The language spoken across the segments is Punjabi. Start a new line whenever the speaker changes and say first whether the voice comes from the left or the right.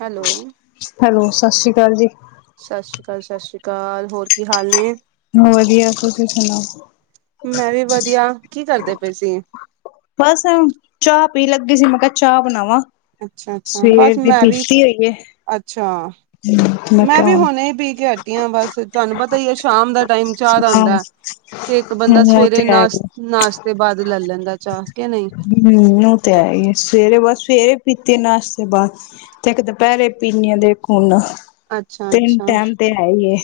right: ਹੈਲੋ
left: ਹੈਲੋ, ਸਸ ਸ੍ਰੀ ਕਾਲ ਜੀ
right: ਸਸ ਸ਼੍ਰੀ ਅਕਾਲ, ਸਸ ਸ਼੍ਰੀ ਅਕਾਲ ਹੋਰ ਕੀ ਹਾਲ ਨੇ?
left: ਵਧੀਆ, ਤੁਸੀਂ ਸੁਣਾਓ?
right: ਮੈਂ ਵੀ ਵਧੀਆ, ਕੀ ਕਰਦੇ ਪਏ ਸੀ।
left: ਬਸ, ਚਾਹ ਪੀਣ ਲੱਗੀ ਸੀ, ਮੈਂ ਕਿਆ ਚਾਹ ਬਣਾਵਾਂ।
right: ਅੱਛਾ ਅੱਛਾ
left: ਸਵੇਰ
right: ਬਸ
left: ਦੀ
right: ਮੈਂ ਵੀ
left: ਪੀਤੀ ਹੋਈ ਏ।
right: ਅੱਛਾ
left: [inaudible]
right: ਮੈਂ ਵੀ ਹੁਣੇ ਹੀ ਪੀ ਕੇ ਹਟੀ ਆ, ਬਸ ਤੁਹਾਨੂੰ ਪਤਾ ਹੀ ਆ, ਸ਼ਾਮ ਦਾ ਟਾਈਮ ਚਾਹ ਦਾ
left: ਹਮ
right: ਹੁੰਦਾ। ਤੇ ਇੱਕ ਬੰਦਾ
left: ਉਹ ਤੇ
right: ਸਵੇਰੇ
left: ਹੈ
right: ਨਾਸ਼
left: ਹੀ
right: ਨਾਸ਼ਤੇ ਬਾਦ ਲੈ ਲੈਂਦਾ। ਚਾਹ ਕੇ ਨਈ
left: ਹੂੰ, ਓਤੇ ਹੈ ਈ ਐ, ਸਵੇਰੇ ਬਸ ਸਵੇਰੇ ਪੀਤੇ ਨਾਸ਼ਤੇ ਬਸ ਤੇ ਇੱਕ ਦੁਪੈਰੇ ਪੀਨੀ ਆ ਤੇ, ਇੱਕ ਹੁਣ
right: ਅੱਛਾ
left: ਤਿੰਨ
right: ਅੱਛਾ
left: ਟੈਮ ਤੇ ਹੈ ਈ ਏ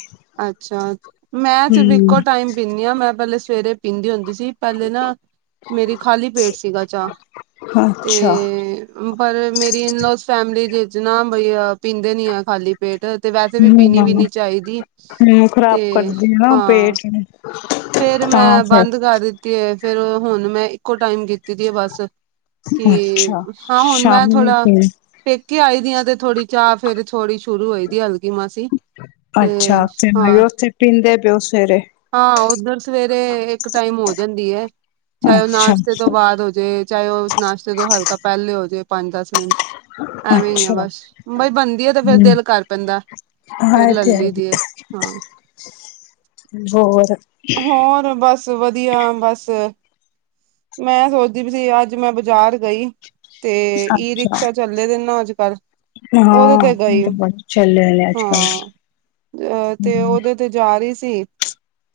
right: ਅੱਛਾ, ਮੈਂ ਸਿਰਫ ਇੱਕੋ
left: ਹਮ
right: ਟਾਈਮ ਪੀਂਨੀ ਆ, ਮੈਂ ਪੈਹਲੇ ਸਵੇਰੇ ਪੀਂਦੀ ਹੁੰਦੀ ਸੀ ਸੀ, ਪਹਿਲੇ ਨਾ ਮੇਰੀ ਖਾਲੀ ਪੇਟ ਸੀਗਾ, ਚਾਹ
left: ਅੱਛਾ
right: ਤੇ ਪਰ ਮੇਰੀ, ਇਨ ਲੋਸ ਫੈਮਿਲੀ ਵਿੱਚ ਨਾ, ਬਈ ਪੀਂਦੇ ਨੀ ਆ ਖਾਲੀ ਪੇਟ ਤੇ ਵੈਸੇ ਵੀ ਪੀਣੀ ਵੀ ਨੀ ਚਾਹੀਦੀ।
left: ਹੂੰ, ਖ਼ਰਾਬ
right: ਤੇ
left: ਕਰਦੀ ਆ, ਨਾ
right: ਹਾਂ
left: ਪੇਟ ਨੂੰ
right: ਫੇਰ,
left: ਤਾਂ
right: ਮੈਂ
left: ਫਿਰ
right: ਬੰਦ ਕਰ ਦਿੱਤੀ ਏ, ਫੇਰ ਹੁਣ ਮੈਂ ਇੱਕੋ ਟਾਈਮ ਕੀਤਾ ਦੀ ਹੈ, ਬਸ ਕਿ
left: ਅੱਛਾ
right: ਹਾਂ ਹੁਣ ਮੈਂ
left: ਸ਼ਾਮੀ
right: ਥੋੜ੍ਹਾ
left: ਪੀਣੀ
right: ਪੇਕੇ ਆਈ ਦੀਆਂ, ਤੇ ਥੋੜੀ ਚਾਹ ਫੇਰ ਥੋੜੀ ਸ਼ੁਰੂ ਹੋਈ ਦੀ ਹਲਕੀ ਮਸੀ
left: ਅੱਛਾ, [inaudible] ਓਥੇ ਪੀਂਦੇ ਬੋਤ ਸਵੇਰੇ
right: ਹਾਂ, ਓਧਰ ਸਵੇਰੇ ਇੱਕ ਟਾਈਮ ਹੋ ਜਾਂਦੀ ਏ ਚਾਹੇ ਓ
left: ਅੱਛਾ
right: ਨਾਸ਼ਤੇ ਤੋਂ ਬਾਦ ਹੋਜੇ, ਚਾਹੇ ਓ ਨਾਸ਼ਤੇ ਤੋਂ ਹਲਕਾ ਪੈਹਲੇ ਹੋਜੇ, ਪੰਜ, ਦਸ ਮਿੰਟ ਐਵੇਂ ਈ ਆ
left: ਅੱਛਾ
right: ਬਸ, ਬਾਈ ਬਣਦੀ ਆ, ਤੇ ਫੇਰ
left: ਹਮ
right: ਦਿਲ ਕਰ ਪੈਂਦਾ ਫੇਰ
left: ਹਾਂ ਇਹ
right: ਲੈ
left: ਤੇ ਹੈ
right: ਲਈ ਦੀ ਆਂ।
left: ਹੀ ਹੋਰ
right: ਹੋਰ ਬਸ ਵਧੀਆ, ਬਸ ਮੈਂ ਸੋਚਦੀ ਪੀ ਸੀ, ਅੱਜ ਮੈਂ ਬਾਜ਼ਾਰ ਗਈ ਤੇ ਈ
left: ਅੱਛਾ
right: ਰਿਕਸ਼ਾ ਚੱਲੇ, ਦੇ ਨਾ ਅੱਜ ਕੱਲ੍ਹ ਓਦੇ
left: ਹਾਂ
right: ਤੇ
left: ਇਹ
right: ਗਈ
left: ਤਾਂ ਬੜੇ ਚੱਲੇ ਨੇ ਅੱਜ ਕੱਲ
right: ਹਾਂ। ਤੇ
left: ਹਮ
right: ਓਦੇ ਤੇ ਜਾ ਰਈ ਸੀ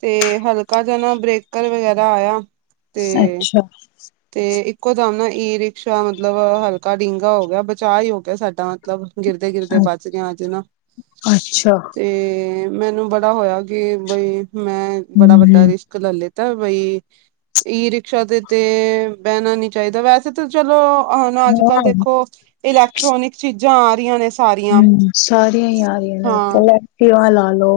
right: ਤੇ ਹਲਕਾ ਜਾ ਨਾ, ਬ੍ਰੇਕਰ ਵਗੈਰਾ ਆਇਆ ਤੇ
left: [unintelligible]
right: ਤੇ ਇੱਕੋ ਦਮ ਨਾ, ਈ ਰਿਕਸ਼ਾ ਮਤਲਬ ਹਲਕਾ ਡੀਗਾ ਹੋ ਗਿਆ। ਬਚਾਅ ਹੀ ਹੋ ਗਿਆ ਸਾਡਾ ਮਤਲਬ ਗਿਰਦੇ-ਗਿਰਦੇ
left: ਅ
right: ਬਚਗੇ ਆਂ ਅੱਜ ਨਾ,
left: ਅੱਛਾ
right: ਤੇ ਮੈਨੂੰ ਬੜਾ ਹੋਇਆ ਕਿ ਬਈ, ਮੈਂ ਬੜਾ ਵੱਡਾ
left: ਹਮ
right: ਰਿਸ਼ ਲੇ ਲਿੱਤਾ ਬਈ, ਈ ਰਿਕਸ਼ਾ ਤੇ ਤੇ ਬਹਿਣਾ ਨੀ ਚਾਹੀਦਾ, ਵੈਸੇ ਚਲੋ, ਹੁਨ ਅੱਜ-ਕੱਲ
left: ਹਾਂ
right: ਦੇਖੋ, ਇਲੈਕਟ੍ਰੋਨਿਕ ਚੀਜ਼ਾਂ ਆਰੀਆਂ ਨੇ ਸਾਰੀਆਂ
left: ਹੂੰ, ਸਾਰੀਆਂ ਈ ਆ ਰਹੀਆਂ ਨੇ,
right: ਹਾਂ
left: ਐਕਟਿਵਾ ਲਾਲੋ,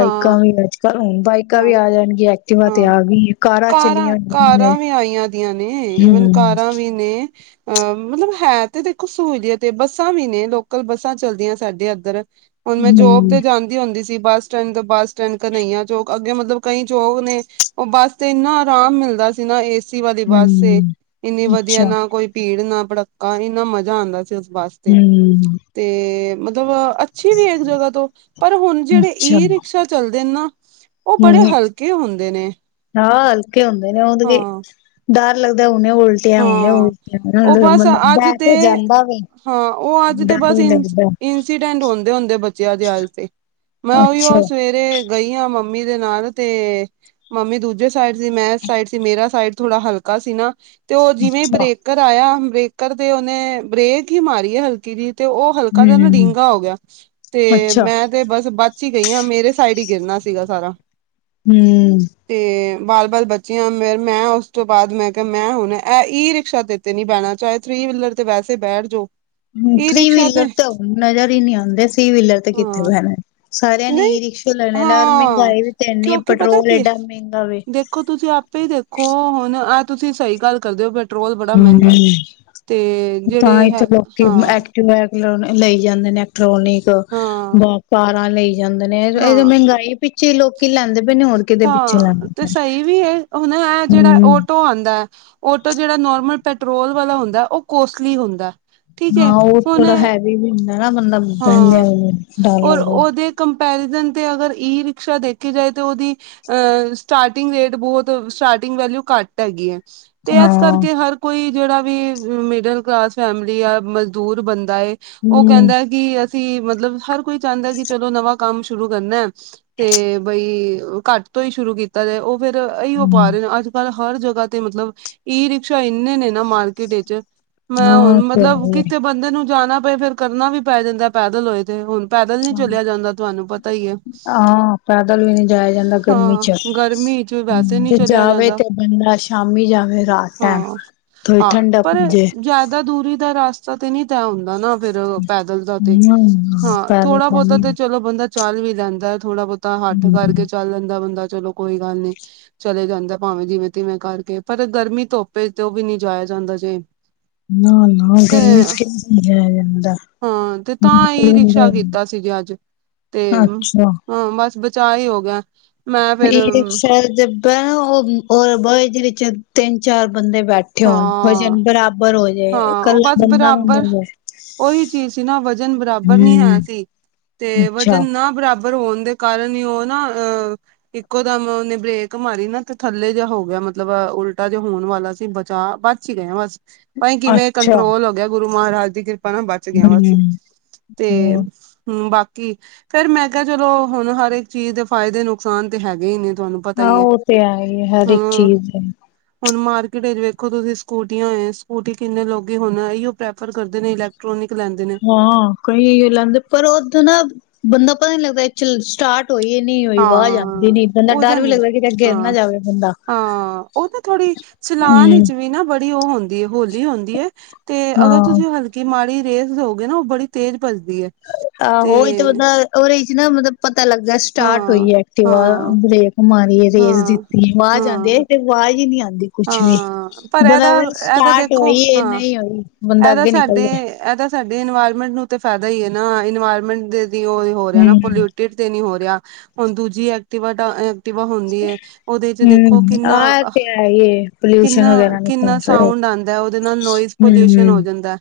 right: ਹਾਂ
left: ਵੀ ਅੱਜ-ਕੱਲ ਹੁੰ, ਬਾਈਕਾਂ ਵੀ
right: ਹਾਂ
left: ਆ ਜਾਣਗੀਆਂ ਐਕਟਿਵਾ
right: ਹਾਂ
left: ਤੇ ਆ ਗਈ, ਕਾਰਾਂ ਚੱਲੀਆਂ ਹੋਈਆਂ
right: ਕਾਰਾਂ ਵੀ ਆਈਆਂ ਦੀਆਂ ਨੇ ਈਵਨ
left: ਹਮ
right: ਕਾਰਾਂ ਵੀ ਨੇ। ਅ, ਮਤਲਬ ਹੈ ਤੇ ਦੇਖੋ ਸਹੂਲੀਅਤ ਹੈ ਬੱਸਾਂ ਵੀ ਨੇ, ਲੋਕਲ ਬੱਸਾਂ ਚਲਦੀਆਂ ਸਾਡੇ ਇੱਧਰ। ਹੁਪ ਮੈਂ ਜੋਬ
left: ਹਮ
right: ਤੇ ਜਾਂਦੀ ਹੁੰਦੀ ਸੀ ਬੱਸ ਸਟੈਂਡ ਤੋਂ, ਬੱਸ ਸਟੈਂਡ ਘਨਈਆ ਚੌਕ। ਅੱਗੇ ਮਤਲਬ ਕਈ ਚੋਕ ਨੇ, ਉਹ ਬੱਸ ਤੇ ਇੰਨਾ ਆਰਾਮ ਮਿਲਦਾ ਸੀ ਨਾ ਇਸ ਏਸੀ ਵਾਲੀ ਬੱਸ ਏ,
left: ਹਮ
right: ਇੰਨੀ ਵਧੀਆ
left: ਅੱਛਾ
right: ਨਾ ਕੋਈ ਭੀੜ, ਨਾ ਭੜੱਕਾ ਇੰਨਾ ਮਜ਼ਾ ਆਂਦਾ ਸੀ, ਉਸ ਬੱਸ
left: ਹਮ
right: ਤੇ, ਮਤਲਬ ਅੱਛੀ ਵੀ ਏ ਇੱਕ ਜਗ੍ਹਾ ਤੋ, ਪਰ ਹੁਣ ਜਿਹੜੇ
left: ਅੱਛਾ
right: ਈ ਰਿਕਸ਼ਾ ਚੱਲਦੇਨ ਨਾ ਉਹ ਬੜੇ
left: ਹੂੰ,
right: ਹਲਕੇ ਹੁੰਦੇ ਨੇ
left: ਹਾਂ ਹਲਕੇ ਹੁੰਦੇ ਨੇ ਉਹਦੇ ਕੇ
right: ਹਾਂ
left: ਡਰ ਲੱਗਦਾ ਹੁਣੇ ਉਲਟਿਆ, ਹੁਣੇ
right: ਹਾਂ
left: ਉਲਟਿਆ
right: ਉਹ ਬਸ
left: ਮਤਲਬ
right: ਅੱਜ
left: ਬਹਿ ਤੇ ਜਾਂਦਾ ਵੇ।
right: ਹਾਂ, ਉਹ ਅੱਜ ਤੇ
left: ਡਰ
right: ਬਸ
left: ਵੀ
right: ਇ
left: ਲੱਗਦਾ
right: ਇੰਸੀਡੈਂਟ ਹੁੰਦੇ-ਹੁੰਦੇ ਬਚਿਆ‌ ਜੇ ਅੱਜ ਤੇ। ''ਮੈਂ
left: ਅੱਛਾ
right: ਉਹੀਓ ਸਵੇਰੇ ਗਈ ਆਂ, ਮੰਮੀ ਦੇ ਨਾਲ ਤੇ ਮੰਮੀ ਦੂਜੇ ਇੱਸ ਸਾਈਡ ਸੀ, ਮੈਂ ਇਸ ਸਾਈਡ ਸੀ ਮੇਰਾ ਸਾਈਡ ਥੋੜਾ ਹਲਕਾ ਸੀ ਨਾ, ਤੇ ਉਹ ਜਿਵੇਂ ਬ੍ਰੇਕ
left: ਅੱਛਾ
right: ਬਰੇਕਰ ਆਇਆ, ਬ੍ਰੇਕਰ ਤੇ ਉਹਨੇ ਬ੍ਰੇਕ ਹੀ ਮਾਰੀ ਏ, ਹਲਕੀ ਜੀ ਤੇ ਉਹ ਹਲਕਾ ਜਾ ਨਾ,
left: ਹੂੰ
right: ਡੀਂਗਾ ਹੋਗਿਆ। ਤੇ,
left: ਅੱਛਾ
right: ਮੈਂ ਤੇ ਬਸ ਬਚ ਹੀ ਗਈ ਆਂ, ਮੇਰੇ ਸਾਈਡ ਹੀ ਗਿਰਨਾ ਸੀਗਾ ਸਾਰਾ।
left: ਹੂੰ
right: ਤੇ, ਬਾਲ-ਬਾਲ ਬਚੇ ਆਂ, ਮੇ ''ਮੈਂ ਉਸ ਤੋਂ ਬਾਅਦ ''ਮੈਂ ਕਿਹਾ ਮੈਂ ਹੁਣ ਐ ਈ ਰਿਕਸ਼ਾ ਤੇ ਨੀ ਬਹਿਣਾ, ਚਾਹੇ ਥ੍ਰੀ ਵੀਲਰ ਤੇ ਵੈਸੇ ਬੈਠਜੋ।
left: ਹੂੰ, ਥ੍ਰੀ ਵੀਲਰ ਤਾਂ ਨਜ਼ਰ ਹੀ ਨਹੀਂ ਆਉਂਦੇ ਥ੍ਰੀ ਵੀਲਰ ਤੇ ਕਿੱਥੇ
right: ਹਾਂ
left: ਬਹਿਣਾ। ਸਾਰਿਆਂ ਨੇ
right: ਨਹੀਂ
left: ਈ ਰਿਕਸ਼ੇ ਲੈ ਲਏ ਨੇ,
right: ਹਾਂ
left: ਮਹਿੰਗਾਈ ਵੀ ਤੇ ਇੰਨੀ ਏ,
right: ਕਿਉਂਕਿ ਪਤਾ
left: ਪੈਟਰੋਲ
right: ਕੀ ਹੈ
left: ਏਡਾ ਮਹਿੰਗਾ ਵੇ।
right: ਦੇਖੋ, ਤੁਸੀਂ ਆਪੇ ਹੀ ਦੇਖੋ, ਹੁਣ ਆਹ ਤੁਸੀਂ ਸਹੀ ਗੱਲ ਕਰਦੇ ਹੋ ਬਟ ਪੈਟਰੋਲ ਬੜਾ
left: ਹੂੰ
right: ਮਹਿੰਗਾ ਏ, ਤੇ ਜਿਹੜੇ ਹੈ ਹਾਂ
left: ਟ੍ਰੋਨਕ ਲਈ ਜਾਂਦੇ, ਇਲੈਕਟ੍ਰੋਨਿਕ
right: ਹਾਂ
left: ਬਾਪਾਰਾ ਲਈ ਜਾਂਦੇ ਨੇ, ਇਹ ਤੇ
right: ਹਾਂ
left: ਮਹਿੰਗਾਈ ਪਿੱਛੇ ਲੋਕੀ ਲੈਂਦੇ ਪਏ ਨੇ ਹੋਰ ਕਿਦੇ ਪਿੱਛੇ
right: ਹਾਂ,
left: ਲੈਂਦੇ
right: ਤੇ
left: ਪਏ
right: ਸਹੀ ਵੀ ਏ, ਹੁਣ ਐ ਜਿਹੜਾ
left: ਹਮ
right: ਓਟੋ ਆਂਦਾ ਐ ਓਟੋ ਜਿਹੜਾ ਨੋਰਮਲ ਪੈਟਰੋਲ ਵਾਲਾ ਹੁੰਦਾ, ਉਹ ਕੋਸਟਲੀ ਹੁੰਦਾ। ਠੀਕ ਹੈ
left: ਹਾਂ, ਉਹ
right: ਹੁਣ
left: ਥੋੜਾ ਹੈਵੀ ਵੀ ਹੁੰਦਾ ਨਾ ਬੰਦਾ
right: ਹਾਂ
left: ਬਹਿੰਦਿਆਂ ਡਰ
right: ਔਰ
left: ਲੱਗਦਾ।
right: ਉਹਦੇ ਕੰਪੈਰੀਜ਼ਨ ਤੇ ਅਗਰ ਈ ਰਿਕਸ਼ਾ ਦੇਖੀ ਜਾਏ, ਤਾ ਉਹਦੀ ਅ ਸਟਾਰਟਿੰਗ ਰੇਟ ਬਹੁਤ, ਸਟਾਰਟਿੰਗ ਵੈਲਊ ਘੱਟ ਹੈਗੀ ਏ, ਤੇ ਇਸ
left: ਹਾਂ
right: ਕਰਕੇ ਹਰ ਕੋਈ ਜਿਹੜਾ ਵੀ, ਮਿਡਲ ਕਲਾਸ ਫੈਮਿਲੀ ਆ ਮਜ਼ਦੂਰ ਬੰਦਾ ਏ, ਉਹ
left: ਹਮ
right: ਕਹਿੰਦਾ ਕਿ ਅਸੀ, ਮਤਲਬ ਹਰ ਕੋਈ ਚਾਹੰਦਾ, ਕਿ ਚਲੋ ਨਵਾਂ ਕੰਮ ਸ਼ੁਰੂ ਕਰਨਾ। ਤੇ ਬਈ, ਘੱਟ ਤੋਂ ਹੀ ਸ਼ੁਰੂ ਕੀਤਾ ਜਾਏ, ਉਹ ਫੇਰ ਇਹੀ ਓ ਪਾ
left: ਹਮ
right: ਰਹੇ ਨੇ, ਅੱਜ ਕਲ ਹਰ ਜਗ੍ਹਾ ਤੇ, ਮਤਲਬ ਈ ਰਿਕਸ਼ਾ ਇੰਨੇ ਨੇ ਨਾ ਮਾਰਕੀਟ ਵਿੱਚ, ਮੈਂ
left: ਹਾਂ
right: ਹੁਣ
left: ਉਹ ਤੇ ਹੈ
right: ਮਤਲਬ
left: ਹੀ
right: ਕਿਤੇ
left: ਹੈ।
right: ਬੰਦੇ ਨੂੰ ਜਾਣਾ ਪਏ ਫੇਰ ਕਰਨਾ ਵੀ ਪੈ ਜਾਂਦਾ, ਪੈਦਲ ਹੋਏ ਤੇ ਹੁਣ। ਪੈਦਲ ਨੀ ਚਲਿਆ ਜਾਂਦਾ, ਤੁਵਾਨੂੰ ਪਤਾ ਹੀ ਏ,
left: ਹਾਂ ਪੈਦਲ ਵੀ ਨਹੀਂ
right: ਹਾਂ ਗਰਮੀ ਚ ਵੈਸੇ
left: ਹੂੰ,
right: ਨਹੀਂ
left: ਤੇ
right: ਚਲਿਆ
left: ਜਾਵੇ
right: ਜਾਂਦਾ
left: ਤੇ ਬੰਦਾ ਸ਼ਾਮੀ ਜਾਵੇ ਰ੍ਹਾਤ ਟੈਮ।
right: ਹਾਂ ਹਾਂ, ਪਰ ਜ਼ਿਆਦਾ ਦੂਰੀ ਦਾ ਰਾਸਤਾ ਤੇ ਨਹੀਂ ਤੈਅ ਹੁੰਦਾ ਨਾ ਫਿਰ, ਪੈਦਲ ਦਾ ਤੇ।
left: ਹਮ
right: ਹਾਂ,
left: ਪੈਦਲ
right: ਥੋੜਾ-ਬਹੁਤਾ
left: ਜਾਨੀ
right: ਤੇ
left: ਆ
right: ਚਲੋ ਬੰਦਾ ਚੱਲ ਵੀ ਲੈਂਦਾ ਥੋੜਾ ਬੋਤਾ ਹੱਠ
left: ਹਮ
right: ਕਰਕੇ ਚੱਲ ਲੈਂਦਾ ਬੰਦਾ ਚਲੋ ਕੋਈ ਗੱਲ ਨਹੀਂ ਚਲੇ ਜਾਂਦਾ ਭਾਵੇਂ ਜਿਵੇਂ ਤਿਵੇਂ ਕਰਕੇ ਪਰ ਗਰਮੀ ਧੁੱਪ ਤੇ ਉਹ ਵੀ ਨਹੀਂ ਜਾਇਆ ਜਾਂਦਾ ਜੇ
left: ਨਾ- ਨਾ
right: ਤੇ
left: ਗਰਮੀ ਵਿੱਚ ਨਹੀਂ ਜਾਇਆਜਾਂਦਾ
right: ਹਾਂ ਤੇ ਤਾਂ ਹੀ ਈ ਰਿਕਸ਼ਾ ਕੀਤਾ ਸੀ ਜੇ ਅੱਜ ਤੇ
left: ਅੱਛਾ।
right: ਹਾਂ ਬਸ ਬਚਾਅ ਹੀ ਹੋ ਗਿਆ ਮੈਂ ਫੇਰ
left: ਈ ਰਿਕਸ਼ਾ ਬੈਣਾ ਉਦੋਂ ਬਏ ਜਦੋਂ ਵਿੱਚ ਤਿੰਨ ਚਾਰ ਬੰਦੇ ਬੈਠੇ ਹੋਣ
right: ਹਾਂ
left: ਵਜਨ ਬਰਾਬਰ ਹੋ ਜੇ
right: ਹਾਂ ਉਹ
left: ਇਕੱਲਾ
right: ਬਸ
left: ਬੰਦਾ ਨਾ
right: ਬਰਾਬਰ
left: ਬਵੇ
right: ਉਹੀ ਚੀਜ਼ ਸੀ ਨਾ ਵਜ਼ਨ ਬਰਾਬਰ ਨਹੀਂ
left: ਹੂੰ
right: ਹੈ ਸੀ ਤੇ
left: ਅੱਛਾ।
right: ਵਜ਼ਨ ਨਾ ਬਰਾਬਰ ਹੋਣ ਦੇ ਕਾਰਨ ਹੀ ਉਹ ਨਾ ਅਹ ਇੱਕੋ ਦਮ ਉਹਨੇ ਬ੍ਰੇਕ ਮਾਰੀ ਨਾ ਤੇ ਥੱਲੇ ਜਿਹਾ ਹੋ ਗਿਆ ਮਤਲਬ ਉਲਟਾ ਜਿਹਾ ਹੋਣ ਵਾਲਾ ਸੀ ਬਚਾ ਬ ਅੱਛੀਕ ਬਸ [unintelligible] ਭਾਈ ਕਿਵੇਂ
left: ਅੱਛਾ
right: ਕੰਟਰੋਲ ਹੋ ਗਿਆ ਗੁਰੂ ਮਹਾਰਾਜ ਦੀ ਕਿਰਪਾ ਨਾ ਬਚ ਗਿਆ ਬਸ
left: ਹੂੰ
right: ਤੇ ਹਮ ਬਾਕੀ ਫੇਰ ਮੈਂ ਕਿਹਾ ਚਲੋ ਹੁਣ ਹਰ ਇੱਕ ਚੀਜ਼ ਦੇ ਫਾਇਦੇ ਨੁਕਸਾਨ ਤੇ ਹੈਗੇ ਹੀ ਨੇ ਤੁਹਾਨੂੰ। ਪਤਾ
left: ਹਾਂ
right: ਹੀ
left: ਉਹ ਤੇ ਹੈ ਹੀ ਐ, ਹਰ ਇੱਕ
right: ਹੁਣ
left: ਚੀਜ਼ ਹੈ।
right: ਹੁਣ ਮਾਰਕੀਟ ਵਿੱਚ ਵੇਖੋ ਤੁਸੀਂ ਸਕੂਟੀਆਂ ਏ ਸਕੂਟੀ ਕਿੰਨੇ ਲੋਕੀ ਹੋਣਾ ਇਹੀ ਉਹ ਪ੍ਰੈਫਰ ਕਰਦੇ ਨੇ ਇਲੈਕਟ੍ਰੋਨਿਕ ਲੈਂਦੇ ਨੇ।
left: ਹਾਂ ਕਈ ਲੈਂਦੇ ਪਰ ਉੱਦਾਂ ਨਾ ਬੰਦਾ ਪਤਾ ਨੀ ਲੱਗਦਾ ਐਚੁ ਲ ਸਟਾਰਟ ਹੋਈ ਨੀ ਹੋਈ ਆਵਾਜ਼
right: ਹਾਂ
left: ਆਂਦੀ ਨੀ ਬੰਦਾ
right: ਉਹਦਾ
left: ਡਰ ਵੀ
right: ਨੀ
left: ਲੱਗਦਾ ਕਿਥੇ ਗਿਰ ਨਾ
right: ਹਾਂ
left: ਜਾਵੇ ਬੰਦਾ।
right: ਹਾਂ ਉਹ ਤਾਂ ਥੋੜ੍ਹੀ ਚਲਾਨ
left: ਹੂੰ
right: ਵਿਚ ਵੀ ਨਾ ਬੜੀ ਉਹ ਹੁੰਦੀ ਐ ਹੋਲੀ ਹੁੰਦੀ ਹੈ, ਤੇ ਅਗਰ
left: ਹਾਂ
right: ਤੁਸੀਂ ਹਲ ਕਿ ਮਾੜੀ ਜੀ ਰੇਸ ਦੋਗੈ ਨਾ ਉਹ ਬੜੀ ਤੇਜ਼ ਭਜਦੀ ਹੈ।
left: ਆਹੋਹੀ ਤੇ ਬਤਲਦਾ ਉਹਰੇਹੀ ਚ ਨਾ ਮਤਲਬ ਪਤਾ ਲੱਗਦਾ ਸਟਾਟ
right: ਹਾਂ
left: ਹੋਈਏ ਐਕਟਿਵਾ
right: ਹਾਂ
left: ਬਰੇਕ ਮਾਰੀਏ ਰੇਸ
right: ਹਾਂ
left: ਦਿੱਤੀ ਬਾਰ ਜਾਂਦੇ
right: ਹਾਂ
left: ਆਵਾਜ਼ ਹੀ ਨਹੀਂ ਆਂਦੀ। ਕੁਛ ਨੀ,
right: ਹਾਂ ਪਰ
left: ਬੰਦਾ
right: ਇਹਦਾ ਇਹਦਾ
left: ਸਟਾਟ
right: ਦੇਖੋ
left: ਹੋਈ ਨਹੀਂ ਹੋਈ ਬੰਦਾ ਅੱਗੇ ਨਿਕਲਦਾ
right: ਐਦਾ ਸਾਡੇ ਇਨਵਾਇਰਮੈਂਟ ਨੂੰ ਤਾਂ ਫਾਇਦਾ ਹੀ ਹੈ ਨਾ, ਇਨਵਾਇਰਮੈਂਟ ਦੇ ਦੀ ਉਹ ਹੋ ਰਿਹਾ ਨਾ
left: ਹਮ
right: ਪੋਲਿਊਟ ਤੇ ਨਹੀਂ ਹੋ ਰਿਹਾ, ਹੁਣ ਦੂਜੀ ਐਕਟੀਵਾ ਦਾ ਐ ਐਕਟਿਵਾ ਹੁੰਦੀ ਹੈ। ਉਹਦੇ ਚ ਦੇਖੋ ਕਿੰਨਾ
left: ਹੈਏ
right: ਕਿੰਨਾ ਕਿੰਨਾ ਸਾਊਂਡ ਆਂਦਾ ਹੈ, ਉਹਦੇ ਨਾਲ ਨੋਇਜ਼ ਪੋਲਿਊਸ਼ਨ ਹੋ ਜਾਂਦਾਏ।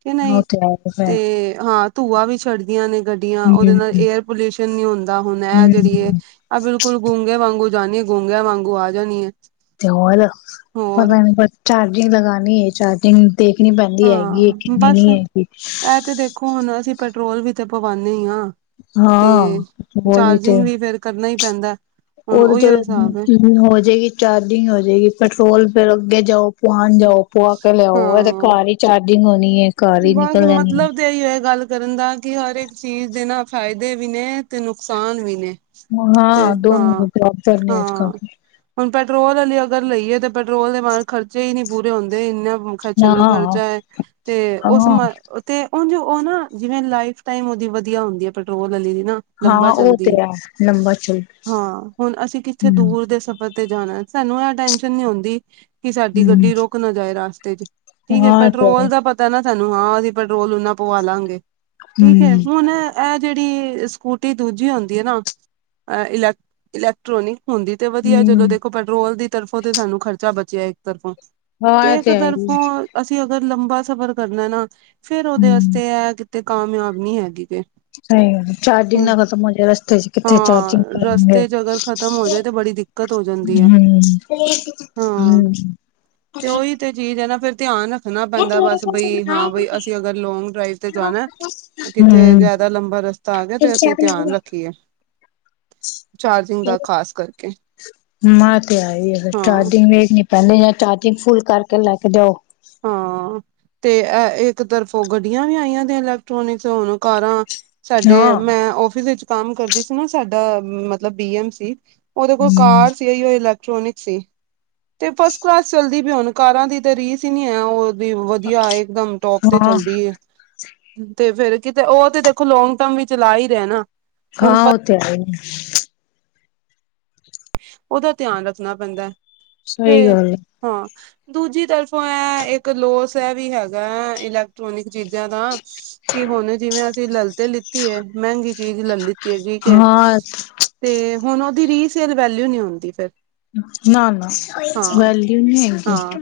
right: ਕਿ
left: ਉਹ
right: ਨਹੀਂ,
left: ਤੇ ਹੈ
right: ਤੇ
left: ਫੇਰ
right: ਹਾਂ ਧੂਆ ਵਿ ਛੋ ਚੜਦੀਆਂ ਨੇ ਗੱਡੀਆਂ ਉਹਦੇ
left: ਹਮ
right: ਨਾਲ ਏਅਰ ਪੋਲਿਊਸ਼ਨ ਨਹੀਂ ਹੁੰਦਾ, ਹੁਣ ਇਹ ਜਿਹੜੀ ਐ
left: ਹਮ
right: ਆ ਬਿਲਕੁਲ ਗੂੰਗੇ ਵਾਂਗੂ ਜਣੀਏ ਗੂੰਗੇੇਆ ਵਾਂਗੂ ਆ ਜਾਣੀਏ।
left: ਤੇ ਹੋਰ ਪਤਾ ਨਹੀਂ ਚਾਰਜਿੰਗ ਲਗਾਨੀ ਹੈ ਚਾਰਜਿੰਗ ਦੇਖਣੀ ਪੈਂਦੀ ਹੈਗੀਏ
right: ਹਾਂ
left: ਕਿਨੀ
right: ਬਸ
left: ਨੀ ਹੈਗੀ।
right: ਇਹ ਤੇ ਦੇਖੋ ਹੁਣ ਅਸੀਂ ਪੈਟਰੋਲ ਵੀ ਤੇ ਪਵਾਂਦੇ ਹਾਂ ਤੇ
left: ਹਾਂ ਬੋਲ ਤੇ
right: ਚਾਰਜਿੰਗ ਵੀ ਫੇਰ ਕਰਨਾ ਹੀ ਪੈਂਦਾ ਏ।
left: ਉਹ ਤੇ ਚਲੋ ਹੋ ਜਏਗੀ ਚਾਰਜਿੰਗ ਹੋ ਜਾਏਗੀ, ਪੈਟਰੋਲ ਫਿਰ ਅੱਗੇ ਜਾਓ ਪੁਆਣ ਜਾਓ ਪੁਆ ਕੇ ਲਿਆਓ, ਇਹਦੇ
right: ਹਾਂ
left: ਘਰ ਹੀ ਚਾਰਜਿੰਗ ਹੋਣੀ ਹੈ। ਘਰ ਹੀ
right: ਬਸ
left: ਨਿਕਲ ਜਾਣੀ ਹੈ
right: ਮਤਲਬ ਤੇ ਇਹੀ ਹੋਆ ਗੱਲ ਕਰਨ ਦਾ ਕਿ ਹਰ ਇੱਕ ਚੀਜ਼ ਦੇ ਨਾ ਫਾਇਦੇ ਵੀ ਨੇ ਤੇ ਨੁਕਸਾਨ ਵੀ ਨੇ। ਤੇ
left: ਹਾਂ
right: ਹਾਂ
left: ਦੋਨੋ ਬਰਾਬਰ ਨੇ ਆਜ ਕੱਲ
right: ਹਾਂ
left: ਤੇ
right: ਹੁਣ ਪੈਟਰੋਲ ਆਲੀ ਅਗਰ ਲਈਏ ਤਾਂ ਪੈਟਰੋਲ ਦੇ ਬਾਰ ਖਰਚੇ ਹੀ ਨਹੀਂ ਪੂਰੇ ਹੁੰਦੇ ਇੰਨੇ ਖਰਚੇ
left: ਨਾ
right: ਤੇ ਖਰਚਾ ਹੈ ਤੇ ਉਸਨੂੰ
left: ਹਾਂ
right: ਮੈਂ ਤੇ ਉੰਝ ਉਹ ਨਾ ਜਿਵੇਂ ਲਾਈਫ ਟਾਈਮ ਉਹਦੀ ਵਧੀਆ ਹੁੰਦੀ ਹੈ, ਪੈਟਰੋਲ ਵਾਲੀ ਦੀ ਨਾ ਲੰਬਾ
left: ਹਾਂ ਉਹ ਤੇ
right: ਚਲਦੀ ਹੈ,
left: ਲੰਬਾ ਚੱਲ
right: ਹਾਂ ਹੁਣ ਅਸੀਂ ਕਿੱਥੇ
left: ਹਮ
right: ਦੂਰ ਦੇ ਸਫਰ ਤੇ ਜਾਣਾ ਏ ਸਾਨੂੰ ਇਹ ਟੈਸ਼ਨ ਨੀ ਹੋਦੀ, ਕਿ ਸਾਡੀ
left: ਹਮ
right: ਗੱਡੀ ਰੁਕ ਨਾ ਜਾਏ ਰਾਸਤੇ ਚ। ਠੀਕ ਹੈ
left: ਹਾਂ ਇਹ ਤੇ
right: ਪੈਟਰੋਲ ਦਾ ਪਤਾ ਹੈ ਨਾ ਸਾਨੂੰ ਹਾਂ ਅਸੀਂ ਪੈਟਰੋਲ ਈਨਾ ਪਵਾ ਲਾਗੇ। ਠੀਕ ਏ
left: ਹਮ
right: ਹੁਣ ਇਹ ਜਿਹੜੀ ਸਕੂਟੀ ਦੂਜੀ ਹੁੰਦੀ ਐ ਨਾ, ਇਲੈਕ- ਇਲੈਕਟ੍ਰੋਨਿਕ ਹੁੰਦੀ ਤੇ ਵਧੀਆ ਚਲੋ
left: ਹਮ
right: ਦੇਖੋ ਪੈਟਰੋਲ ਦੀ ਤਰਫੋਂ ਤੇ ਸਾਨੂੰ ਖਰਚਾ ਬਚਿਆ ਇੱਕ ਤਰਫੋਂ
left: ਹਾਂ
right: ਤੇ
left: ਇਹ
right: ਇੱਕ
left: ਹੈ ਹੀ
right: ਤਰਫੋਂ ਅਸੀਂ ਅਗਰ ਲੰਬਾ ਸਫ਼ਰ ਕਰਨਾ ਨਾ, ਫੇਰ ਉਹਦੇ
left: ਹਮ
right: ਵਾਸਤੇ ਇਹ ਕਿਤੇ ਕਾਮਯਾਬ ਨੀ ਹੈਗੀ ਕੋਈ।
left: ਸਹੀ ਐ, ਚਾਰਜਿੰਗ ਨਾ ਖਤਮ ਹੋਜੇ ਨਾ ਰਸਤੇ ਚ ਕਿੱਥੇ
right: ਹਾਂ
left: ਚਾਰਜਿੰਗ ਕਰਨਾ ਐ।
right: ਰਸਤੇ ਚ ਅਗਰ ਖ਼ਤਮ ਹੋ ਜਾਏ ਤੇ ਬੜੀ ਦਿੱਕਤ ਹੋ ਜਾਂਦੀ ਹੈ
left: ਹੂੰ ਹੂੰ।
right: ਹਾਂ ਤੇ ਉਹੀ ਤੇ ਚੀਜ਼ ਹੈ ਨਾ ਫ਼ਿਰ ਧਿਆਨ ਰੱਖਣਾ ਪੈਂਦਾ ਏ ਬਸ ਬਈ ਹਾਂ ਬਈ ਅਸੀਂ ਅਗਰ ਲੋਂਂਗ ਡਰਾਈਵ ਤੇ ਜਾਣਾ? ਤੇ ਕਿੱਥੇ
left: ਹਮ
right: ਜ਼ਿਆਦਾ ਲੰਬਾ ਰਸਤਾ ਆ ਗਿਆ, ਤੇ ਅਸੀਂ ਧਿਆਨ ਰੱਖੀਏ। ਚਾਰਜਿੰਗ ਦਾ
left: ਹੋਰ
right: ਖ਼ਾਸ ਕਰਕੇ
left: ਆ ਤੇ ਹਾਈਏ ਫੇਰ
right: ਹਾਂ
left: ਚਾਰਜਿੰਗ ਵੇਖਨੀ ਪਹਿਲੇ ਜਾਂ ਚਾਰਜਿੰਗ ਫੁੱਲ ਕਰਕੇ ਲੈ ਕੇ ਜਾਓ।
right: ਹਾਂ। ਤੇ ਇਹ ਇੱਕ ਤਰਫੋ ਗੱਡੀਆਂ ਵੀ ਆਈਆਂ ਦੀਆਂ ਇਲੈਕਟ੍ਰੋਨਿਕ ਹੁਣ ਕਾਰਾਂ ਸਾਡੇ
left: ਹਾਂ।
right: ਮੈਂ ਆਫਿਸ ਵਿੱਚ ਕੰਮ ਕਰਦੀ ਸੀ ਨਾ ਸਾਡਾ ਮਤਲਬ ਡੀ ਐਮ ਸੀ। ਉਹਦੇ ਕੋਲ
left: ਹਮ
right: ਕਾਰ ਸੀ ਉਹੀਓ ਇਲੈਕਟ੍ਰੋਨਿਕ ਸੀ, ਤੇ ਫਸਟ ਕਲਾਸ ਚਲਦੀ ਨੀ-ਨੀ ਕਾਰਾਂ ਦੀ ਤੇ ਰੀਸ ਈ ਨੀ ਐ ਉਹਦੀ ਵਧੀਆ ਇਕ ਦਮ ਟੋਪ ਤੇ
left: ਹਾਂ
right: ਚੱਲਦੀ ਏ। ਤੇ ਫੇਰ ਕਿਤੇ ਉਹ ਤੇ ਦੇਖੋ ਲੌਗ ਟਰਮ ਵੀ ਚਲਾ ਹੀ ਰਿਹੇ ਹੈ ਨਾਂ।
left: ਹਾਂ ਉਹ ਤੇ ਹੈ ਈ।
right: ਉਹਦਾ ਧਿਆਨ ਰੱਖਣਾ ਪੈਂਦਾ ਐ,
left: ਸਹੀ
right: ਤੇ
left: ਗੱਲ ਹੈ।
right: ਹਾਂ ਦੂਜੀ ਤਾ ਇਹ ਇੱਕ ਲੋਸ ਇਹ ਵੀ ਹੈਗਾ ਹੈ ਇਲੈਕਟ੍ਰੋਨਿਕ ਚੀਜ਼ਾਂ ਦਾ ਕਿ ਹੁਣ ਜਿਵੇਂ ਅਸੀਂ ਲੈਲ ਤੇ ਲਿੱਤੀ ਐ ਮਹਿੰਗੀ ਚੀਜ਼ ਲੈ ਲਿੱਤੀ ਹੈ ਠੀਕ ਹੈ,
left: ਹਾਂ
right: ਤੇ ਹੁਣ ਉਹਦੀ ਰੀਸੇਲ ਵੈਲਊ ਨੀ ਹੋਉਂਦੀ ਫੇਰ।
left: ਨਾ -ਨਾ ਵੈਲਿਊ ਨੀ ਹੈਗੀ,
right: ਹਾਂ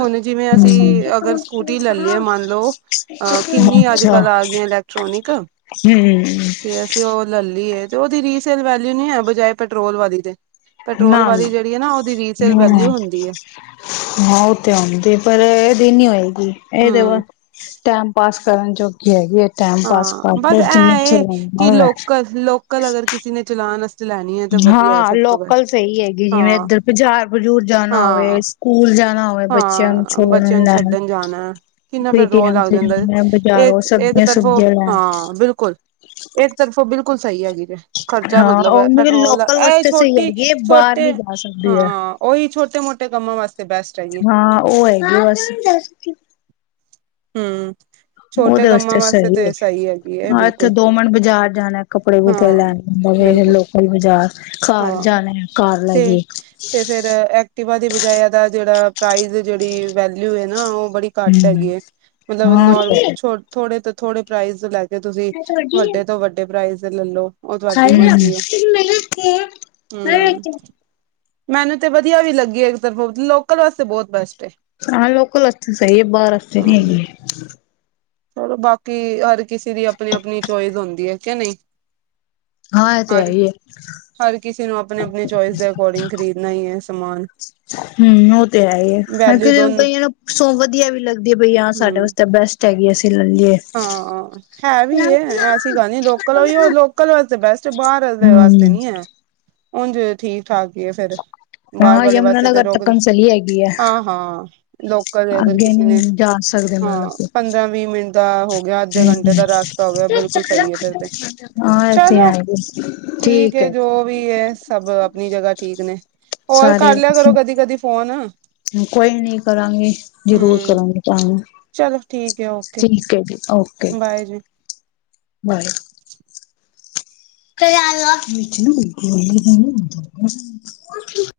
right: ਹੁਣ ਜਿਵੇਂ ਅਸੀਂ ਅਗਰ ਸਕੂਟੀ ਲੈ ਲਈਏ ਮੰਨ ਲਓ ਅਹ
left: ਹੂੰ
right: ਕਿੰਨੀ ਅੱਜ
left: ਅੱਛਾ
right: ਕੱਲ੍ਹ ਆ ਗਈਆਂ ਇਲੈਕਟ੍ਰੋਨਿਕ
left: ਹੂੰ
right: ਲੈਲੀਏ ਤੇ ਉਹਦੀ ਰੀਸੇਲ ਵੈਲਿਊ ਨੀ ਹੈ ਬਜਾਏ ਪੈਟਰੋਲ ਵਾਲੀ ਦੇ। ਪੈਟਰੋਲ ਵਾਲੀ ਜਿਹੜੀ ਐ ਨਾ ਉਹਦੀ ਰੀਸੇਲ ਵੈਲਿਊ
left: ਹਮ
right: ਹੁੰਦੀ ਏ।
left: ਹਾਂ ਉਹ ਤੇ ਆਉਂਦੇ ਪਰ ਇਹਦੀ ਨੀ ਹੋਏਗੀ ਇਹ ਤੇ
right: ਹਮ
left: ਬਸ ਟੈਮ ਪਾਸ ਕਰਨ ਜੋਗੀ ਹੈਗੀ ਹੈ ਟੈਮ ਪਾਸ
right: ਹਾਂ
left: ਕਰ ਲਓ ਜਿੰਨੇ ਚਿਰ ਓ ਐ।
right: ਲੋਕ ਕਲ ਅਗਰ ਕਿਸੇ ਨੇ ਚਲਾਨ ਵਾ
left: ਹਾਂ ਲੋਕਲ ਸਹੀ ਹੈਗੀ ਜਿਵੇਂ
right: ਹਾਂ
left: ਇੱਧਰ ਬਾਜ਼ਾਰ ਬਜੂਰ ਜਾਣਾ ਹੋਵੇ
right: ਹਾਂ
left: ਸਕੂਲ ਜਾਣਾ ਹੋਵੇ। ਬੱਚਿਆਂ ਨੂੰ
right: ਹਾਂ
left: ਛੋੜਨ
right: ਬੱਚਿਆਂ ਨੂੰ
left: ਲੈਣ
right: ਛੱਡਣ ਜਾਣਾ, ਕਿੰਨਾ ਪੈਟਰੋਲ
left: ਪੇਟੀਐਮ
right: ਲੱਗ
left: ਤੇ
right: ਜਾਂਦਾ ਏ।
left: ਜਾਣਾ ਬਾਜ਼ਾਰੋਂ
right: ਇੱਕ- ਇੱਕ
left: ਸਬਜ਼ੀਆਂ
right: ਤਰਫੋ
left: ਸੁਬਜ਼ੀਆਂ ਲੈਣ
right: ਹਾਂ ਬਿਲਕੁਲ, ਇੱਕ ਤਰਫੋ ਬਿਲਕੁਲ ਸਹੀ ਹੈਗੀ ਏ। ਖ਼ਰਚਾ
left: ਹਾਂ
right: ਮਤਲਬ ਹੈ
left: ਉਹ
right: ਪੈਟਰੋਲ ਦਾ
left: ਲੋਕਲ
right: ਇਹ
left: ਵਾਸਤੇ ਸਹੀ
right: ਛੋਟੀ
left: ਹੈਗੀ ਬਾਹਰ
right: ਛੋਟੇ
left: ਨੀ ਜਾ ਸਕਦੀ ਹੈ
right: ਹਾਂ। ਉਹੀ ਛੋਟੇ ਮੋਟੇ ਕੰਮਾਂ ਵਾਸਤੇ ਬੈਸਟ- ਹੈਗੀ
left: ਹਾਂ ਉਹ ਹੈਗੀ ਬਸ
right: - [inaudible]
left: ਉਹਦੇ ਵਾਸਤੇ ਸਹੀ
right: ਤੇ
left: ਏ,
right: ਹੈਗੀ ਹੈ
left: ਇੱਥੇ
right: ਬਿਲਕੁਲ
left: ਦੋ ਮਿੰਟ ਬਾਜ਼ਾਰ ਜਾਣਾ। ਕੱਪੜੇ -ਕੁੂਪੜੇ
right: ਹਾਂ।
left: ਲੈਣੇ ਲਈ
right: ਬਿਲਕੁਲ
left: ਲੋਕਲ ਬਜ਼ਾਰ ਘਾਰ
right: ਹਾਂ
left: ਜਾਣਾ ਕਾਰ
right: ਤੇ
left: ਲੈਕੇ।
right: ਤੇ ਫੇਰ ਐਕਟੀਵਾ ਦੀ ਬਜਾਏ ਇਹਦਾ ਜਿਹੜਾ ਪ੍ਰਾਈਜ਼ ਜਿਹੜੀ ਵੈਲਿਊ ਹੈ ਨਾ ਉਹ ਬੜੀ ਘੱਟ ਹੈਗੀਏ ਮਤਲਬ
left: ਹਮ
right: ਨੋਰ ਥੋੜੇ ਤੋਂ ਥੋੜੇ ਪ੍ਰਾਈਜ਼ ਲੈ ਤੇ ਤੁਸੀਂ ਵੱਡੇ ਤੋਂ ਵੱਡੇ ਪ੍ਰਾਈਜ਼ ਲੈ ਲੋ।
left: ਹੂੰ।
right: ਹੂੰ, ਮੈਨੂੰ ਤੇ ਵਧੀਆ ਵੀ ਲੱਗੀ ਏਕ ਤਰਫ਼ੋਂ ਲੋਕਲ ਵਾਸਤੇ ਬੋਤ ਬੈਸਟ ਏ।
left: ਹਾਂ ਲੋਕਲ ਵਾਸਤੇ ਸਈ ਏ, ਬਾਰ ਵਸਤੇ ਨੀ
right: ਹਾਂ।
left: ਹੈਗੀ।
right: ਚਲੋ ਬਾਕੀ ਹਰ ਕਿਸੇ ਦੀ ਅਪਨੀ ਅਪਨੀ ਚੋਇਸ ਹੁੰਦੀ ਐ ਕਿ ਨਈ?
left: ਹਾਂ ਇਹ ਤੇ ਹੈ
right: ਹਰ,
left: ਹੀ ਹੈ।
right: ਹਰ ਕਿਸੀ ਨੂੰ ਆਪ ਅਪਨੀ ਅਪਨੀ ਚੋਇਸ ਦੇ ਅਕੋਰਡਿੰਗ ਖਰੀਦਨਾ ਈ ਏ ਸਮਾਨ।
left: ਹੂੰ, ਓ ਤੇ ਹੈ ਈ ਏ, ਹਰ
right: ਵੈਲਿਊ
left: ਕਈਆਂ
right: ਦੋਨ
left: ਕਈਆਂ ਨੂੰ ਸੋਪ ਵਧੀਆ ਵੀ ਲੱਗਦੀ ਏ ਬਈ ਹਾਂ ਸਾਡੇ
right: ਹੂੰ
left: ਵਾਸਤੇ ਬੈਸਟ ਹੈਗੀ ਏ ਅਸੀ ਲੈਲ ਲਿਏ।
right: ਹਾਂ ਹੈ ਵੀ ਏ ਐਸੀ ਗੱਲ ਨੀ, ਲੋਕਲ ਓਇਓ ਲੋਕਲ ਵਾਸਤੇ ਬੈਸਟ ਬਾਰ ਵਾਸਤੇ
left: ਹਮ।
right: ਨੀ ਐ। ਉਂਝ ਠੀਕ ਠਾਕ ਈ ਏ ਫਿਰ। ਬਾਰ
left: ਹਾਂ
right: ਵਾਲੇ
left: ਯਮੁਨਾ
right: ਵਾਸਤੇ ਤੇ
left: ਨਗਰ
right: ਰੋਕ
left: ਤੱਕਣ ਚਲੀ ਹੈਗੀ ਹੈ
right: ਹਾਂ-ਹਾਂ ਲੋਕਲ ਅਗਰ
left: ਅੱਗੇ
right: ਕਿਸੇ
left: ਨੀ
right: ਨੇ
left: ਜਾ ਸਕਦੇ ਮਤਲਬ
right: ਹਾਂ
left: ਕਿ।
right: ਪੰਦਰਾਂ-ਵੀਹ ਮਿੰਟ ਦਾ ਹੋ ਯਾ ਅੱਧੇ ਘੰਟੇ ਦਾ ਰਸਤਾ ਹੋ ਗਿਆ ਬਿਲਕੁਲ ਸਈ ਏ ਫਿਰ ਤੇ
left: ਹਾਂ ਇਹ ਤੇ
right: ਚਲੋ
left: ਹੈ ਹੀ
right: ਠੀਕ ਏ
left: ਹੈ
right: ਜੋ ਵੀ ਏ ਸਭ ਅਪਨੀ ਜਗ੍ਹਾ ਠੀਕ ਨੇ। ਹੋਰ
left: ਸਾਰੇ
right: ਕਰ ਲਿਆ ਕਰੋ ਕਦੀ-ਕਦੀ ਫੋਨ।
left: ਕੋਈ ਨੀ ਕਰਾਂਗੀ ਜ਼ਰੂਰ
right: ਹੂੰ
left: ਕਰਾਂਗੀ ਤੁਆਨੁ।
right: ਚਲੋ ਠੀਕ ਏ ਓਕੇ।
left: [unintelligible] ਓ
right: ਬਾਏ ਜੀ।
left: ਬਾਏ। [unintelligible]